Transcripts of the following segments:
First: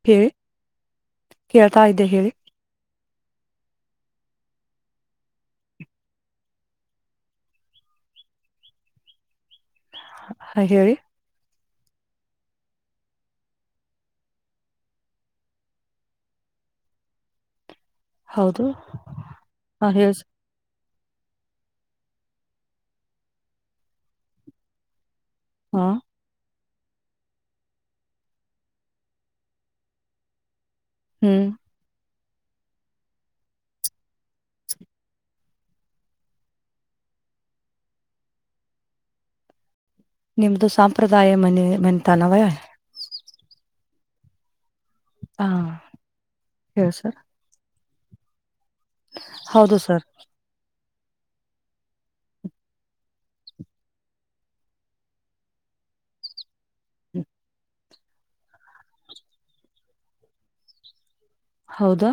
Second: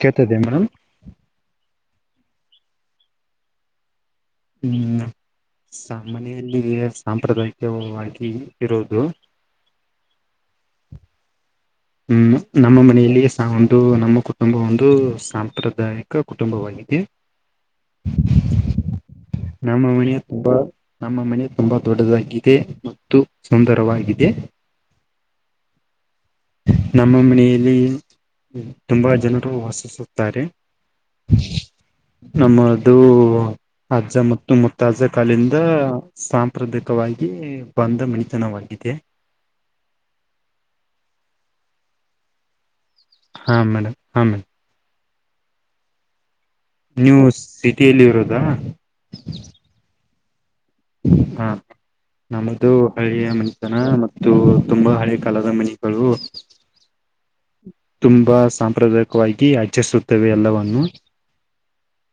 ಕೆತ ದ ಮಡಾಮ ತಾ ಇದ್ದೆ ಹೇಳಿ ಹ್ಮ್ ಸ ಮನೆಯಲ್ಲಿ ಸಾಂಪ್ರದಾಯಿಕವಾಗಿ ಇರುದು ಹಾ ಹೇಳಿ ಹ್ಮ್ ನಮ್ಮ ಮನೆಯಲ್ಲಿ ಸ ಒಂದು ನಮ್ಮ ಕುಟುಂಬ ಒಂದು ಸಾಂಪ್ರದಾಯಿಕ ಕುಟುಂಬವಾಗಿದೆ ಹೌದು ನಮ್ಮ ಹಾ ಹೇಳಿ ಮನಿಯ ಸರ್ ತುಂಬ ನಮ್ಮ ಮನೆ ತುಂಬಾ ದೊಡ್ಡದಾಗಿದೆ ಮತ್ತು ಸುಂದರವಾಗಿದೆ ಹಾ ನಮ್ಮ ಮನೆಯಲ್ಲಿ ತುಂಬಾ ಜನರು ವಾಸಿಸುತ್ತಾರೆ ಹ್ಮ್ ನಮ್ಮದು ಅಜ್ಜ ಮತ್ತು ಮುತ್ತಾಜ್ಜ ಕಾಲಿಂದ ಸಾಂಪ್ರದಾಯಿಕವಾಗಿ ಬಂದ ಮಣಿತನವಾಗಿದೆ ನಿಮ್ದು ಸಾಂಪ್ರದಾಯ ಮನೆ ಮತಾನವ ಹಾ ಮೇಡಮ್ ಹಾ ಮೇಡಮ್ ಹಾ ಹೇಳಿ ಸರ್ ನ್ಯೂಸ್ ಸಿ ಲ್ಲಿ ಇರೋದಾ ಹೌದು ಸರ್ ಹಾ ನಮ್ಮದು ಹಳೆಯ ಮನೆತನ ಮತ್ತು ತುಂಬಾ ಹಳೆ ಕಾಲದ ಮನಿಗಳು ಹ್ಮ್. ತುಂಬಾ ಸಾಂಪ್ರದಾಯಿಕವಾಗಿ ಆಚರಿಸುತ್ತವೆ ಎಲ್ಲವನ್ನು ಹೌದಾ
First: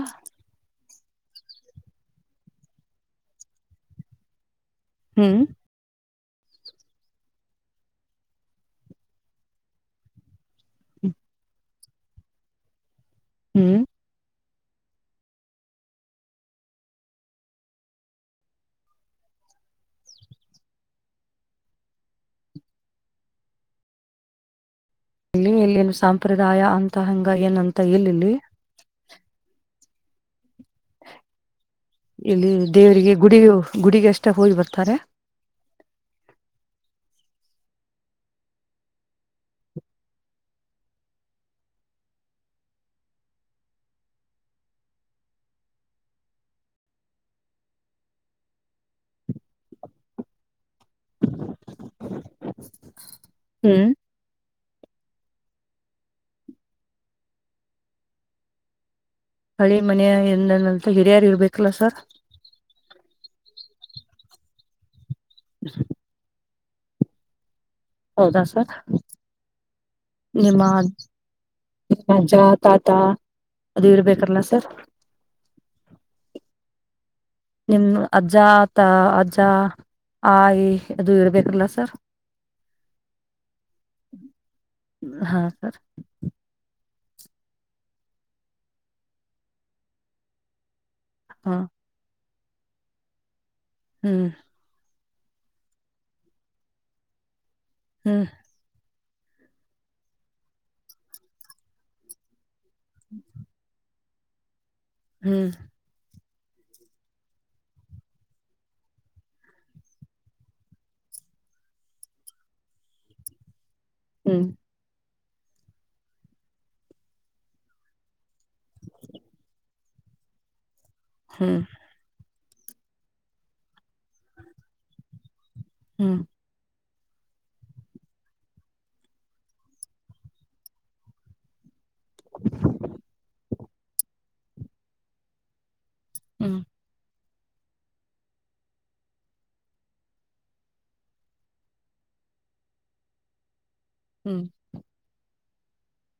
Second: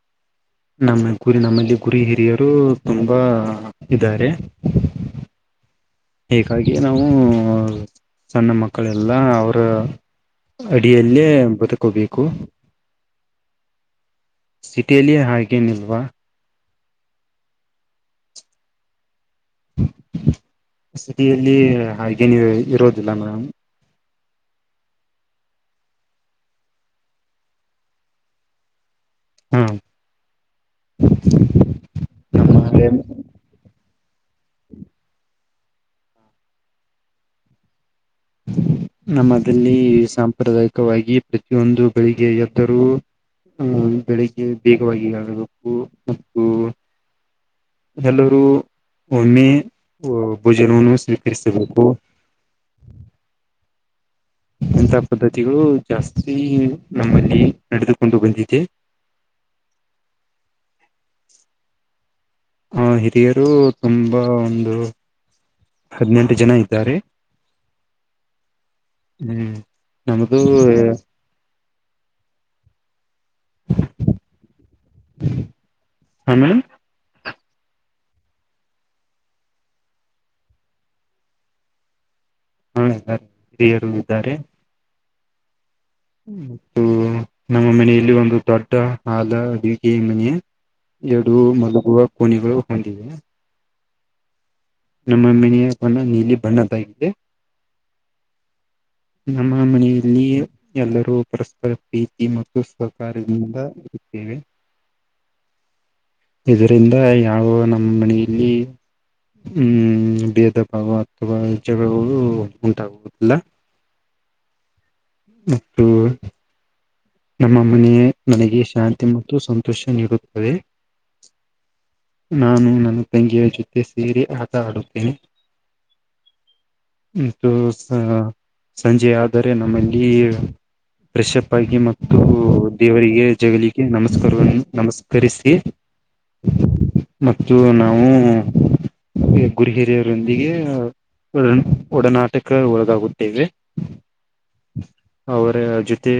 ನಮ್ಮ ಗುರಿ ನಮ್ಮಲ್ಲಿ ಗುರಿ ಹಿರಿಯರು ತುಂಬಾ ಇದಾರೆ ಹ್ಮ್ ಹೀಗಾಗಿ ನಾವು ಸಣ್ಣ ಮಕ್ಕಳೆಲ್ಲ ಅವರ ಅಡಿಯಲ್ಲೇ ಬದುಕೋಬೇಕು ಹ್ಮ್ ಸಿಟಿಯಲಿಯ ಹಾಗೆ ನಿಲ್ಲುವ ಸಿಟಿಯಲ್ಲಿ ಹಾಗೇನು ಇರೋದಿಲ್ಲ ಮೇಡ್ ಇಲ್ಲಿ ಎಲ್ಲಿೇನು ಸಾಂಪ್ರದಾಯ ಅಂತಹಂಗ ಏನು ಅಂತ ಎಲ್ಲಿಲ್ಲಿ ಹಾ ಇಲ್ಲಿ ನಮ್ಮ ದೇವರಿಗೆ ಗುಡು ಗುಡಿಿಗೆ ಎಷ್ಟ ಹೋಜ ಬರ್ತಾರೆ ನಮ್ಮಲ್ಲಿ ಸಾಂಪ್ರದಾಯಿಕವಾಗಿ ಪ್ರತಿಯೊಂದು ಬೆಳಿಗ್ಗೆ ಎದ್ದರೂ ಅಹ ಬೆಳಿಗ್ಗೆ ಬೇಗವಾಗಿ ಆಗಬೇಕು ಮತ್ತು ಎಲ್ಲರು ಒಮ್ಮಿ ಜನೂನು ಸ್ವೀಕರಿಸು ಹ್ಮ್ ಇಂಥ ಪದ್ಧತಿಗಳು ಜಾಸ್ತಿ ನಮ್ಮಲ್ಲಿ ನಡೆದುಕೊಂಡು ಬಂದಿದೆ ಹಳಿ ಮನೆಯ ಎಂದನಂತ ಹಿರಿಯಾರ್ ಇರ್ಬೇಕಲ್ಲ ಸರ್ ಆ ಹಿರಿಯರು ತುಂಬಾ ಒಂದು ಹದಿನೆಂಟು ಜನ ಆಯ್ತು ಇದ್ದಾರೆ ಹೌದಾ ಸರ್ ಹ್ಮ್ ನಮದು ರಾಜಾ ತಾತಾ ಅದು ಇವ್ರು ಬೇಕಾರಲ್ಲ ಸರ್ ಆಮೇಲೆ ನಿಮ್ ಅಜ್ಜ ಆತ ಅಜ್ಜ ಆಯಿ ಅದು ಇರ್ಬೇಕಿಲ್ಲ ಸರ್ ಹಾ ಹಿರಿಯರು ಇದ್ದಾರೆ ಹಾ ಸರ್ ಮತ್ತು ನಮ್ಮ ಮನೆಯಲ್ಲಿ ಒಂದು ದೊಡ್ಡ ಹಾಲ ಅಡುಿಕಿ ಮನೆ ಎಡು ಹಾ ಮಲಗುವ ಕೋನಗಳು ಹೊಂದ ಹ್ಮ್ ನಮ್ಮ ಮನಿಯಣ ನೀಲಿ ಬಣ್ಣದಾಗಿದೆ ಹ್ಮ ನಮ್ಮ ಮನೆಯಲ್ಲಿ ಎಲ್ಲರೂ ಪರಸ್ಪರ ಪ್ರೀತಿ ಮತ್ತು ಸಹಕಾರದಿಂದ ಇರುತ್ತೇವೆ ೀಳ್ ಇದರಿಂದ ಯಾವ ನಮ್ಮ ಮನೆಯಲ್ಲಿ ಹ್ಮ್ ಭೇದ ಭಾವ ಅಥವಾಜಾಗವು ಉಂಟಾಗುವುದಿಲ್ಲ ಹ್ಮ್ ಮತ್ತು ನಮ್ಮ ಮನೆಯ ನನಗೆ ಶಾಂತಿ ಮತ್ತು ಸಂತೋಷ ನೀಡುತ್ತದೆ ಹ್ಮ್ ನಾನು ನನ್ನ ತಂಗೆಯ ಜೊತೆ ಸೇರಿ ಆಟ ಆಡುತ್ತೇನೆ ಹ್ಮ್ ಸಂಜೆ ಆದರೆ ನಮ್ಮಲ್ಲಿ ಪ್ರ್ರೆಶ್ಪ್ ಆಗಿ ಮೆ ಇದು ದೇವರಿಗೆ ಜಗಳ ನಮಸ್ಕಾರ ನಮಸ್ಕರಿಸಿ ಹ್ಮ್ ಮತ್ತು ನಾವು ಗುರಿ ಹಿರಿಯರೊಂದಿಗೆ ಒ ಒಡನಾಟಕ ಒಳಗಾಗುತ್ತೇವೆ ಹ್ಮ್ ಅವರ ಜೊತೆ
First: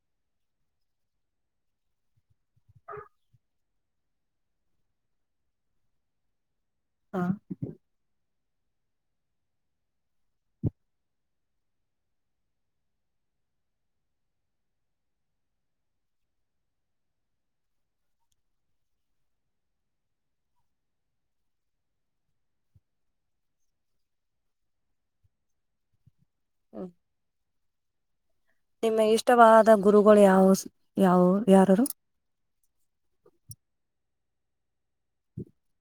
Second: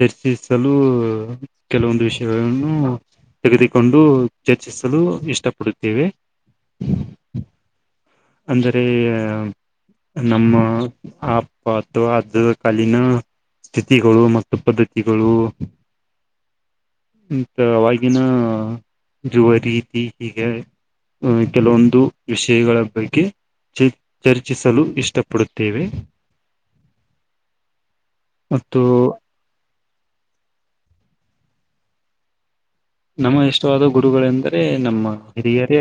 ಚರ್ಚಿಸಲು ಕೆಲವೊಂದು ವಿಷಯಗಳನ್ನು ತೆಗೆದುಕೊಂಡು ಹೆಚ್ಚಿಸಲು ಇಷ್ಟಪಡುತ್ತೇವೆ ಹಾ ಅಂದರೆ ನಮ್ಮ ಆ ಅಥವಾ ಅ್ದ ಕಾಲೀನ ಸ್ಥಿತಿಗಳು ಮತ್ತು ಪದ್ಧತಿಗಳು ಆವಾಗಿನ ಯುವ ರೀತಿ ಹೀಗೆ ಕೆಲವೊಂದು ವಿಷಯಗಳ ಬಗ್ಗೆ ಗೆ ಚ ಚರ್ಚಿಸಲು ಇಷ್ಟಪಡುತ್ತೇವೆ ಹ್ಮ್ ಮತ್ತು ನಿಮ್ಮ ಇಷ್ಟವಾದ ಅ ಗುರುಗಳು ಯಾವ ಯಾವ ಯಾರಾರು ನಮ್ಮ ಇಷ್ಟವಾದ ಗುರುಗಳೆಂದು ಅರೆ ನಮ್ಮ ಹಿರಿಯರೇ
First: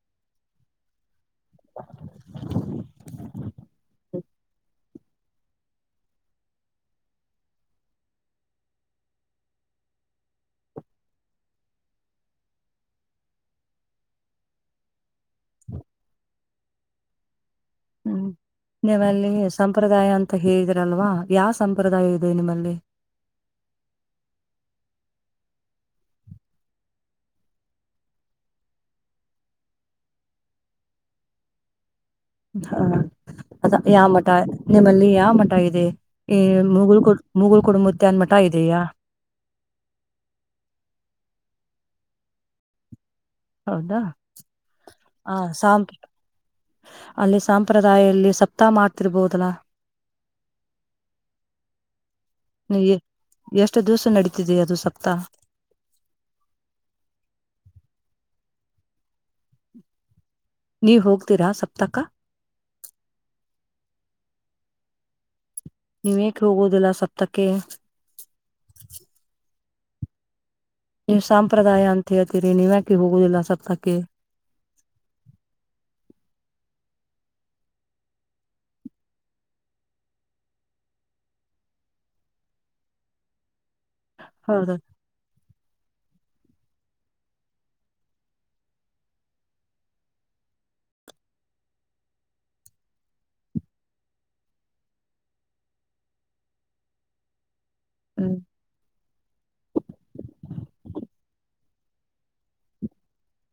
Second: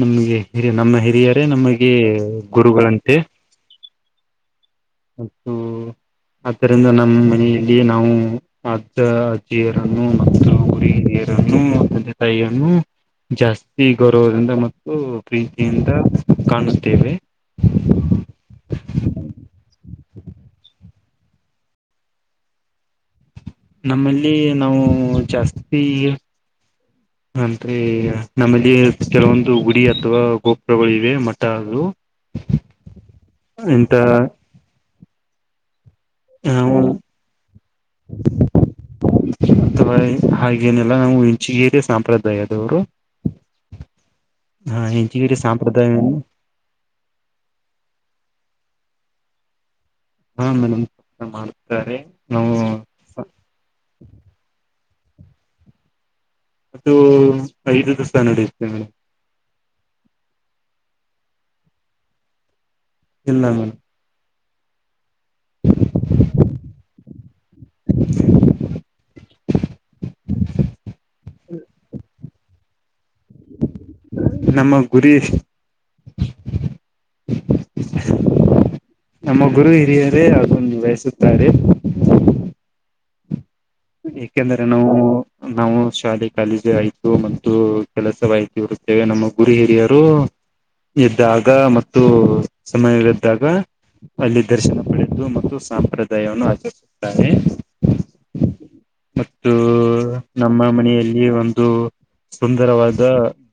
ನಮ್ಗೆ ಹಿರಿಯ ನಮ್ಮ ಹಿರಿಯರೇ ನಮಗೆ ಗುರುಗಳಂತೆ ಹ ಮತ್ತು ಆದ್ದರಿಂದ ನಮ್ಮ ಮನೆಯಲ್ಲಿಯ ನಾವು ಅಜ ಅಜ್ಜಿಯರನ್ನು ಮತ್ತು ಹುರಿಗಿನಿಯರನ್ನುೆ ತಾಯಿಯನ್ನು ಜಾಸ್ತಿ ಗೌರವದಿಂದ ಮತ್ತು ಪ್ರೀತಿಯಿಂದ ಕಾಣುತ್ತೇವೆ ಹ್ಮ್ ನಿಮ್ಮಲ್ಲಿ ಸಂಪ್ರದಾಯ ಅಂತ ಹೇಳಿದಿರಲ್ವಾ ಯಾವ ಸಂಪ್ರದಾಯ ಇದೆ ನಿಮ್ಮಲ್ಲಿ ನಮ್ಮಲ್ಲಿ ನಾವು ಜಾಸ್ತಿ ಅಂದ್ರೆ ನಮ್ಮಲ್ಲಿ ಕೆಲವೊಂದು ಗುಡಿ ಅಥವಾ ಗೋಪುರಗಳು ಇವೆ ಮಠ ಅದು ಹಾ ಅದ ಇಂತ ಯಾವ ಮಠ ನಿಮ್ಮಲ್ಲಿ ನಾವ ಮಟಾಗಿದೆ ಈ ನಾವು ಮುಘಲ್ ಕೊ ಮುಘುಲ್ ಕುಡಂಬದ್ದೆ ಅನ್ಮಟ ಇದೀಯಾ ೇ ಸಾಂಪ್ರದಾಯದವರು ಹೌದಾ ಇಂಚಗೇರಿ ಆ ಸಾಂಪ್ರ ಸಂಪ್ರದಾಯವನ್ನು ಅಲ್ಲಿ ಸಂಪ್ರದಾಯದಲ್ಲಿ ಸ ಅತಾ ಮಾಡ್ತಿರ್ಬೋದಲ್ಲಾ ಹಾ ಮೇಡಮ್ ಮಾಡ್ತಾರೆ ನಾವು ನೀ ಕುತ್ತ ಅದು ಐದು ದಿವಸ ನಡೆಯುತ್ತೆ ಮೇಡಮ್ ನೀವ ಹೋಗ್ತೀರಾ ಸಪ್ತಕ ಇಲ್ಲ ಮೇ ನೀವೇಕೆ ಹೋಗೋುದಿಲ್ಲ ಸತ್ತಕ್ಕೆ [inaudible] ನೀವು ಸಾಂಪ್ರದಾಯ ಅಂತ ಹೇಳಿ ನೀಿ ಮಾಡ ನಮ್ಮ ಗುರಿ ನಮ್ಮ ಗುರು ಹಿರಿಯರೇ ಅದೊಂದು ಬಯಸುತ್ತಾರೆ ಏಕೆಂದ್ರೆ ಹೌದ ನಾವು ನಾವು ಶಾಲೆಗೆ ಕಾಲೇಜಿ ಆಾಯ್ತು ಮತ್ತು ಕೆಲಸವಾಯಿತು ಇರುತ್ತೇವೆ ನಮ್ಮ ಗುರಿ ಹಿರಿಯರು ಎ್ದಾಗ ಮತ್ತು ಸಮಯದ್ದಾಗ ಅಲ್ಲಿ ದರ್ಶನ ಪಡೆದುು ಮತ್ತು ಸಂಪ್ರದಾಯವನ್ನು ಆಚರಿಸುತ್ತಾನೆ ಹ್ಮ್ ಮತ್ತು ನಮ್ಮ ಮನೆಯಲ್ಲಿ ಒಂದು ಸುಂದರವಾದ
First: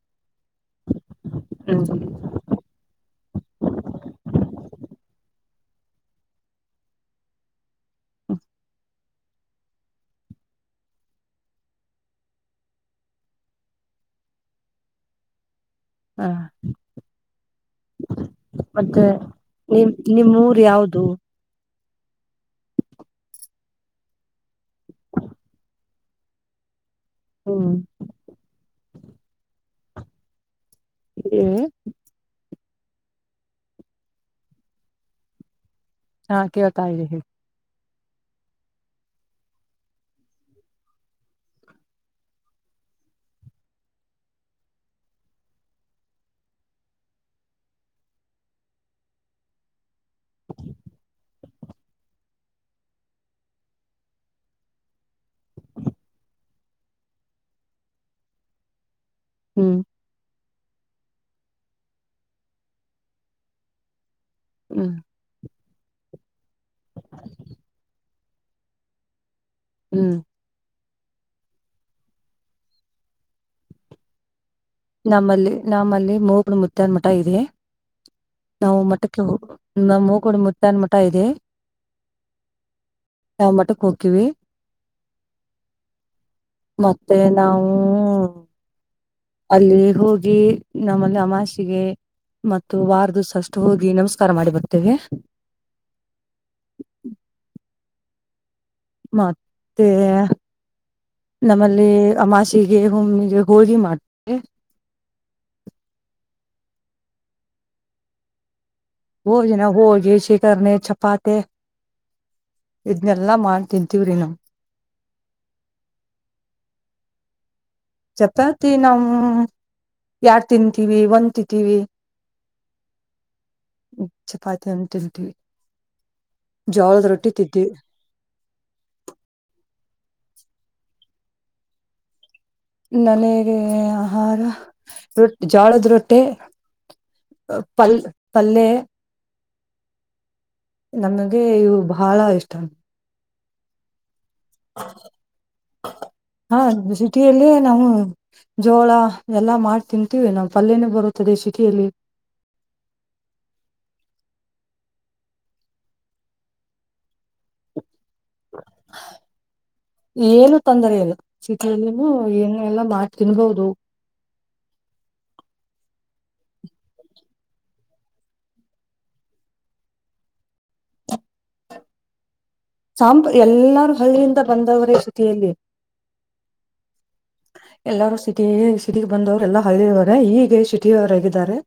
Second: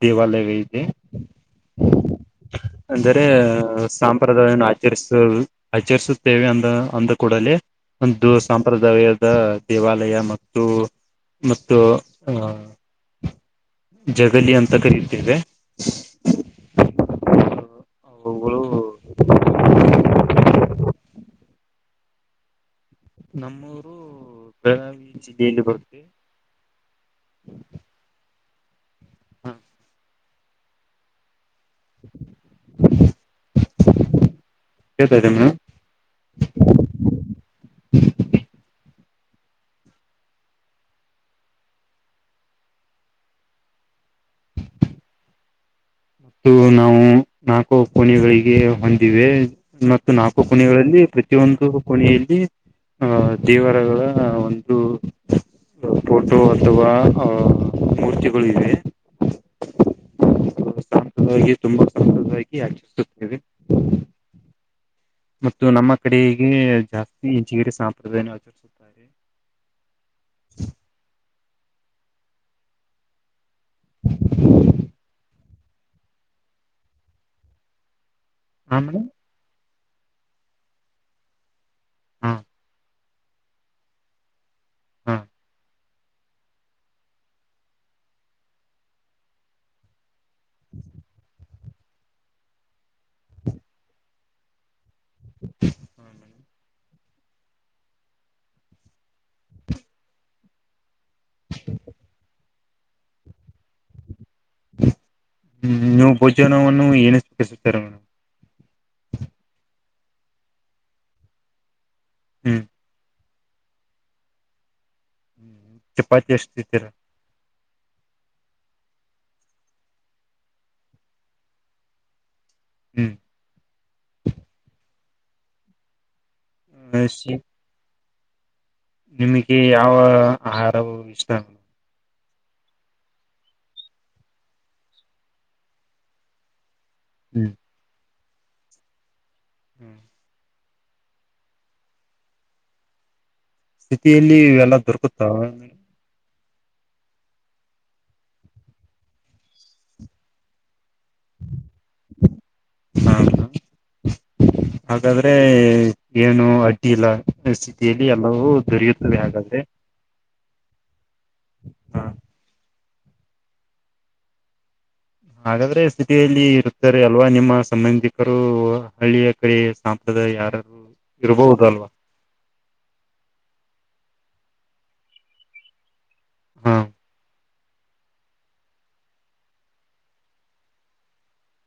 ದೇವಾಲಯ ಇದೆ ಹ್ಮ್ ಅಂದರೆ ಸಂಪ್ರದಾಯವನ್ನು ಆಚರಿಸುವುದು ಆಚರಿಸುತ್ತೇವೆ ಅಂದ ಅಂದ ಕೂಡಲೇ ಒಂದು ಸಂಂಪ್ರದಾಯ ಹಾ ದೇವಾಲಯ ಮತ್ತು ಮತ್ತು ಅಹ್ ಜಗಲಿ ಅಂತ ಕರೆಯುತ್ತೇವೆ ಹಾ ಅವುಗಳು ಮತ್ತೆ ನಿ ನಿಮ್ಮ್ ರ್ ಯಾವ್ದ ನಮ್ಮೂರು ಬೆಳಗಾವಿ ಜಿಲ್ಲೆಯಲ್ಲಿ ಬರುತ್ತದೆ ಹ್ಮ ಹ ಇ ಹ ಕೆತ ತಮನ ಹಾಕವತಾಯ ರ ಮತ್ತು ನಾವು ನಾಲ್ಕು ಕೋಣೆಗಳಿಗೆ ಹೊಂದಿವೆ ಮ ಇ ನಾಲ್ಕು ಕೊನೆೆಗಳಲ್ಲಿ ಪ್ರತಿಯೊಂದು ಕೊನೆಯಲ್ಲಿ ಅಹ್ ದೇವರಗಳ ಒಂದು ಫೋಟೋ ಅಥವಾ ಆಹ್ ಮೂರ್ತಿಗಳು ಇವೆ ಹ್ಮ್ ತುಂಬಾ ಸುಂದವಾಗಿ ಆಚರಿಸುತ್ತೇವೆ ಹ್ಮ್ ಮತ್ತು ನಮ್ಮ ಕಡೆಗೆ ಜಾಸ್ತಿ ಇಂಚಗಿರಿ ಸಾಪ್ರದಾಯ ಆಚರಿಸುತ್ತಾರೆ ಹ್ಮ್ ನಮ್ಮಲ್ಲಿ ನಮ್ಮಲ್ಲಿ ಮೂಬಳ ಮುದ್ದನ್ಮಟ ಇದೆ ಹಾ ನಾವು ಮೇಡಮ್ ಮಠಕ್ಕೆ ಹೋಗುವ ನ್ ಮೂ ಕೂಡ ಮುುತ್ತನ್ ಮಠ ಇದೆ ಹಾ ಹ ಮಟಕ್ ಹಕೀವಿ ಹಾ ಮತ್ತೆ ನಾವವು ಅಲ್ಲಿ ಹೋಗಿ ನಮ್ಮಲ್ಲಿ ಅಮಾಷಿಗೆ ಮ ವಾರದುು ಸಷ್ಟು ಹೋಗಿ ನಮಸ್ ಮಾಡಿ ಬರ್ತೇವಿ ಮತ್ತೆ ನಮ್ಮಲ್ಲಿ ಅಮಾಷ ಿಗೆ ಒಮ್ಮಿಗೆ ಹೋಳಿ ಮಾಡ್ತೆ ಹ್ಮ್ ನೀವು ಭೋಜನವನ್ನು ಏನತಾರೆೇ್ ಹ ಜನ ಹೋಗ ಶಕ ಛಪ್ಪಾತೆ ಹ್ಮ್ ಇಜ್ನ ನಲ್ಲ ಮಾಡ ತಿಂತೀ್ರಿನ ಚಪಾತಿ ಎಷ್ಟ್ದೀರ ಚಪಾತಿ ನಾವ್ ಯಾರ್ ತಿಂತೀವಿ ಒಂದ್ ತಿಂತೀವಿ ಹ್ಮ್ ಚೆಪಾತ ತಿ [inaudible] ಜೋಳದ ರೊಟ್ಟಿ ಶಿ ತಿದ್ದಿ ನಿಮಗೆ ಯಾವ ಆಹಾರವು ಇಷ್ಟ ನನೆಗೆ ಆಹಾರ ರೊ ಜಾಳದ್ ರೊಟ್ಟೆ ಹ್ಮ್ ಪಲ್ ಪಲ್ಲೆ ಹ್ಮ್ ನಮಗೆ ಇವು ಬಹಳ ಇಷ್ಟ ಲ್ಲಿ ಎಲ್ಲ ದೊರಕುತ್ತಾವ ಹಾ ಸಿಟಿಯಲ್ಲಿ ನಾವು ಜೋಳ ಎಲ್ಲ ಮಾಡಿ ತಿಂತೀವಿ ನಾ್ ಪಲ್ಯನ ಬರೋ ಥ ದೇಶಕ್ಕೆ ಎಲ್ಲಿ ಹಾ ಹಾಗಾದ್ರೆ ಏನು ಅಡ್ಡಿ ಇಲ್ಲ ಲಿ ಎಲ್ಲವೂ ದೊರೆಯುತ್ತದೆ ಹಾಗಾದ್ರೆ ಏನು ತೊಂದರೆ ಲ್ಲ ಚಟಿಯಲ್ಲಿ ಹ ಏನ್ ಎಲ್ಲಾ ಮಾಡ ತಿನ್ಬಹದು ಹಾಗಾದ್ರೆ ಸ್ಥಿತಿಯಲ್ಲಿ ಇರುತಾರೆ ಅಲ್ವಾ ನಿಮ್ಮ ಸಂಬಂಧಿಕರು ಹಳ್ಳಿಯ ಕಡೆ ಸಾಂಪ್ರದಾಯ ಯಾರಾರು ಇರ್ಬಹುದು ಅಲ್ವಾ ಸಾಂಪ ಎಲ್ಲರೂ ಹಳ್ಳಿಯಿಂದ ಬಂದವರೇ ಸಿತಿಯಲ್ಲಿ ಹಾ ಎಲ್ಲಾರೂ ಸಿಟಿ ಸಿಟಿ ಬಂದವರು ಎಲ್ಲಾ ಹಿದ್ದಾರೆ ಹೀಗೆ ಸಿಟಿವರಾಗಿದ್ದಾರೆ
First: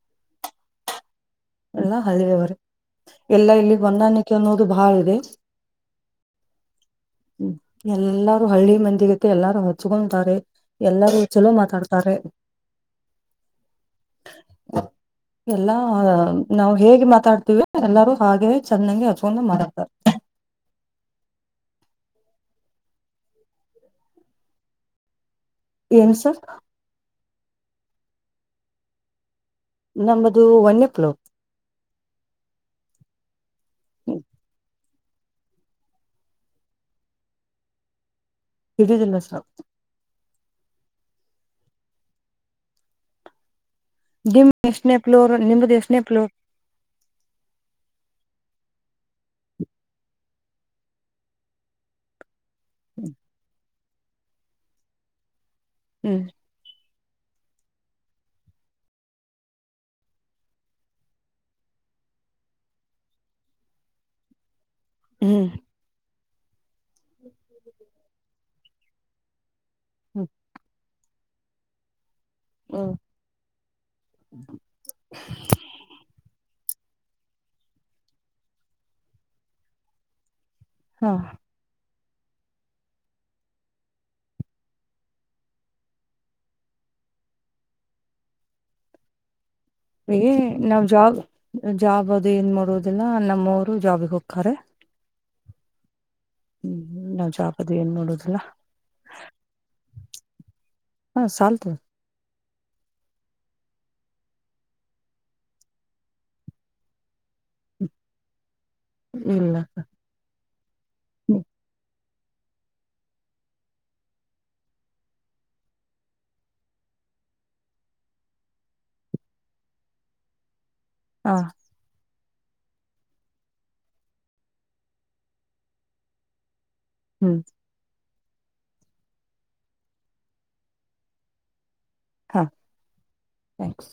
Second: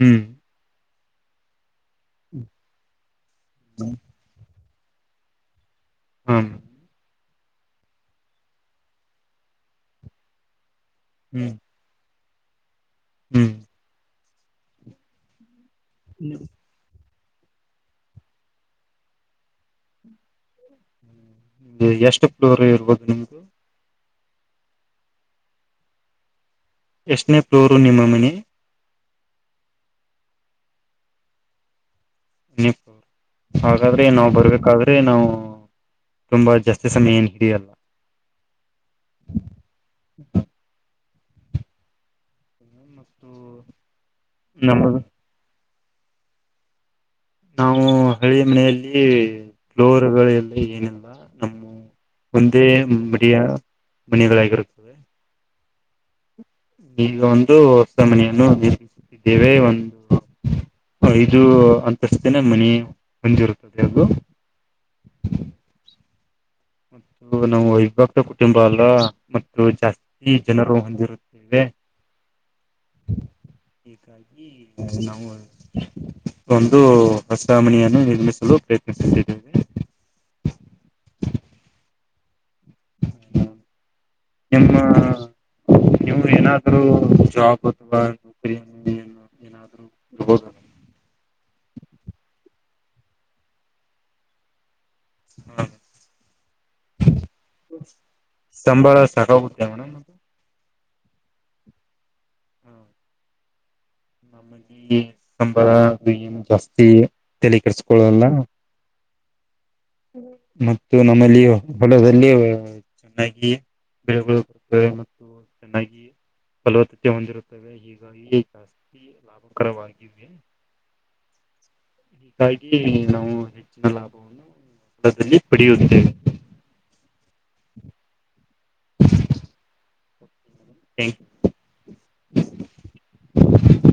ಹ್ಮ್ ಎಲ್ಲ ಹದವರ ಎಲ್ಲಾ ಇಲ್ಲಿ ಗಂದಾಣಿಕ ಒಂದು ಭಳ ರ ಹ್ಮ ಹ್ಮ್ ಎಲ್ಲಾರು ಹಳ್ಳಿ ಮಂದಿಗತ್ತ ಎಲ್ಲಾರು ಹಚ್ಕೊಂತಾರೆ ಎಲ್ಲರೂ ಚಲೋ ಹ್ಮ್ ಮಾತಾಡ್ತಾರೆ ಹ್ಮ್ ಎಲ್ಲಾ ಹೇಗೆ ಮಾತಾಡ್ತಿೀವಿ ಎಲ್ಲರೂ ಹಾಗೆ ಚೆನ್ನಂಗಗೆ ಹಚ್ಕೊಂಡ ಮಾತಾಡ್ತಾರೆ ನಿಮ್ಗೆ ಎಷ್ಟು ಪ್ಲೋರ್ ಇರ್ಬೋದು ನಿಮ್ದ ಏನು ಸರ್ ಎಷ್ಟನೇ ಫ್ಲೋರು ನಿಮ್ಮ ಮಣಿ ನಮ್ಮದು ವನ್ಯಪುಲ ಹಾಗಾದ್ರೆ ನಾವು ಬರ್ಬೇಕಾದ್ರೆ ನಾವು ತುಂಬಾ ಜಾಸ್ತಿ ಸಮಯ ಏನ್ ಹಿಡಿಯಲ್ಲ ಟ ತನ್ನ ಸ ಮತ್ತು ನಿಮ್ ನಮ್ಮ ಎಷ್ಟನೇ ಪ್ಲೋರ್ ನಿಮ್ದ ಎಷ್ಟ ನೆಪ್ಲೋ ನಾವು ಹಳಿ ಮನೆಯಲ್ಲಿ ಫ್ಲೋರ್ಗಳೆಲ್ಲ ಏನಿಲ್ಲ ನಮ್ಮ ಮುಂದೆ ಮಡಿಯ ಬಣಿಗಳಾಗಿರುತ್ತದೆ ಹ್ಮ್ ಈಗ ಒಂದು ಹೊಸ ಮನೆಯನ್ನು ನಿರ್ಮಿಸುತ್ತಿದ್ದೇವೆ ಒಂದು ಐದು ಅಂತಸ್್ದೇನೆ ಮನೆ ಹೊಂದಿರುತ್ತದೆ ಅದು ಹ್ಮ ಮತ್ತು ನಮ್ಮ್ ವೈಭಕ್ತ ಕುಟುಂಬ ಅಲ್ಲ ಹಾ ಮ ಜಾಸ್ತಿ ಜನರು ಹೊಂದಿರುತ್ತೆ ಹ್ಮ್ ಇ ಈ ನವು ಒಂದು ಹೊಸಾಮಣಿಯನ್ನು ನಿರ್ಮಿಸಲು ಪ್ರಯತ್ನಿಸುತ್ತಿದ್ದೇವೆ ಹಾ ಹ್ಮ ನಿಮ್ಮ ನೀವು ಏನಾದ್ರೂ ಜಾಬ್ ಅಥವಾ ನೌಕರಿ ಏನಾದರು ನಾವ್ ಜಾಬ್ ಜಾಬ್ ಅದು ಏನ್ ಬರುದಿಲ್ಲ ನಮ್ಮವರು ಜಾಬಿಗೆ ಹೋಗ್ತಾರೆ ಹ್ಮ ಹ್ಮ್ ನಾವ್ ಜಾಬ್ ಅದು ಏನ್ ಮಾಡೋದಿಲ್ಲ ಸಂಭಾಳ ಸಾಖಾ ಉ ಹಾ ಚಲ್ತು ನಮಗೆ ಸಾಂಬಾರ ಬನ್ ಜಾಸ್ತಿ ತಲಕರ್ಸ್ಕೊಳ್ಳಲ್ಲ ಇಲ್ಲ ಹ ಮತ್ತು ನಮ್ಮಲ್ಲಿ ಹ್ಮ್ ಹೊಲ ಇಲ್ಲಿ ಚೆನ್ನಾಗಿ ಬೆಳೆ ಬರುತ್ತವೆ ಮತ್ತು ಚೆನ್ನಾಗಿ ಫಲವತ್ತತೆ ಹೊಂದಿರುತ್ತವೆ ಹೀಗಾಗಿ ಲಾಭಕರವಿದೆ ಹಾ ಹೀಗಾಗಿ ನಾವು ಹೆಚ್ಚಿನ ಲಾಭವನ್ನು ಸ್ಳದಲ್ಲಿ ಪಡೆಯುತ್ತೇವೆ ಹ್ಮ್ ತ್ಯಾಂಕ್ ಯು ಹಾ ಕ್ಸ್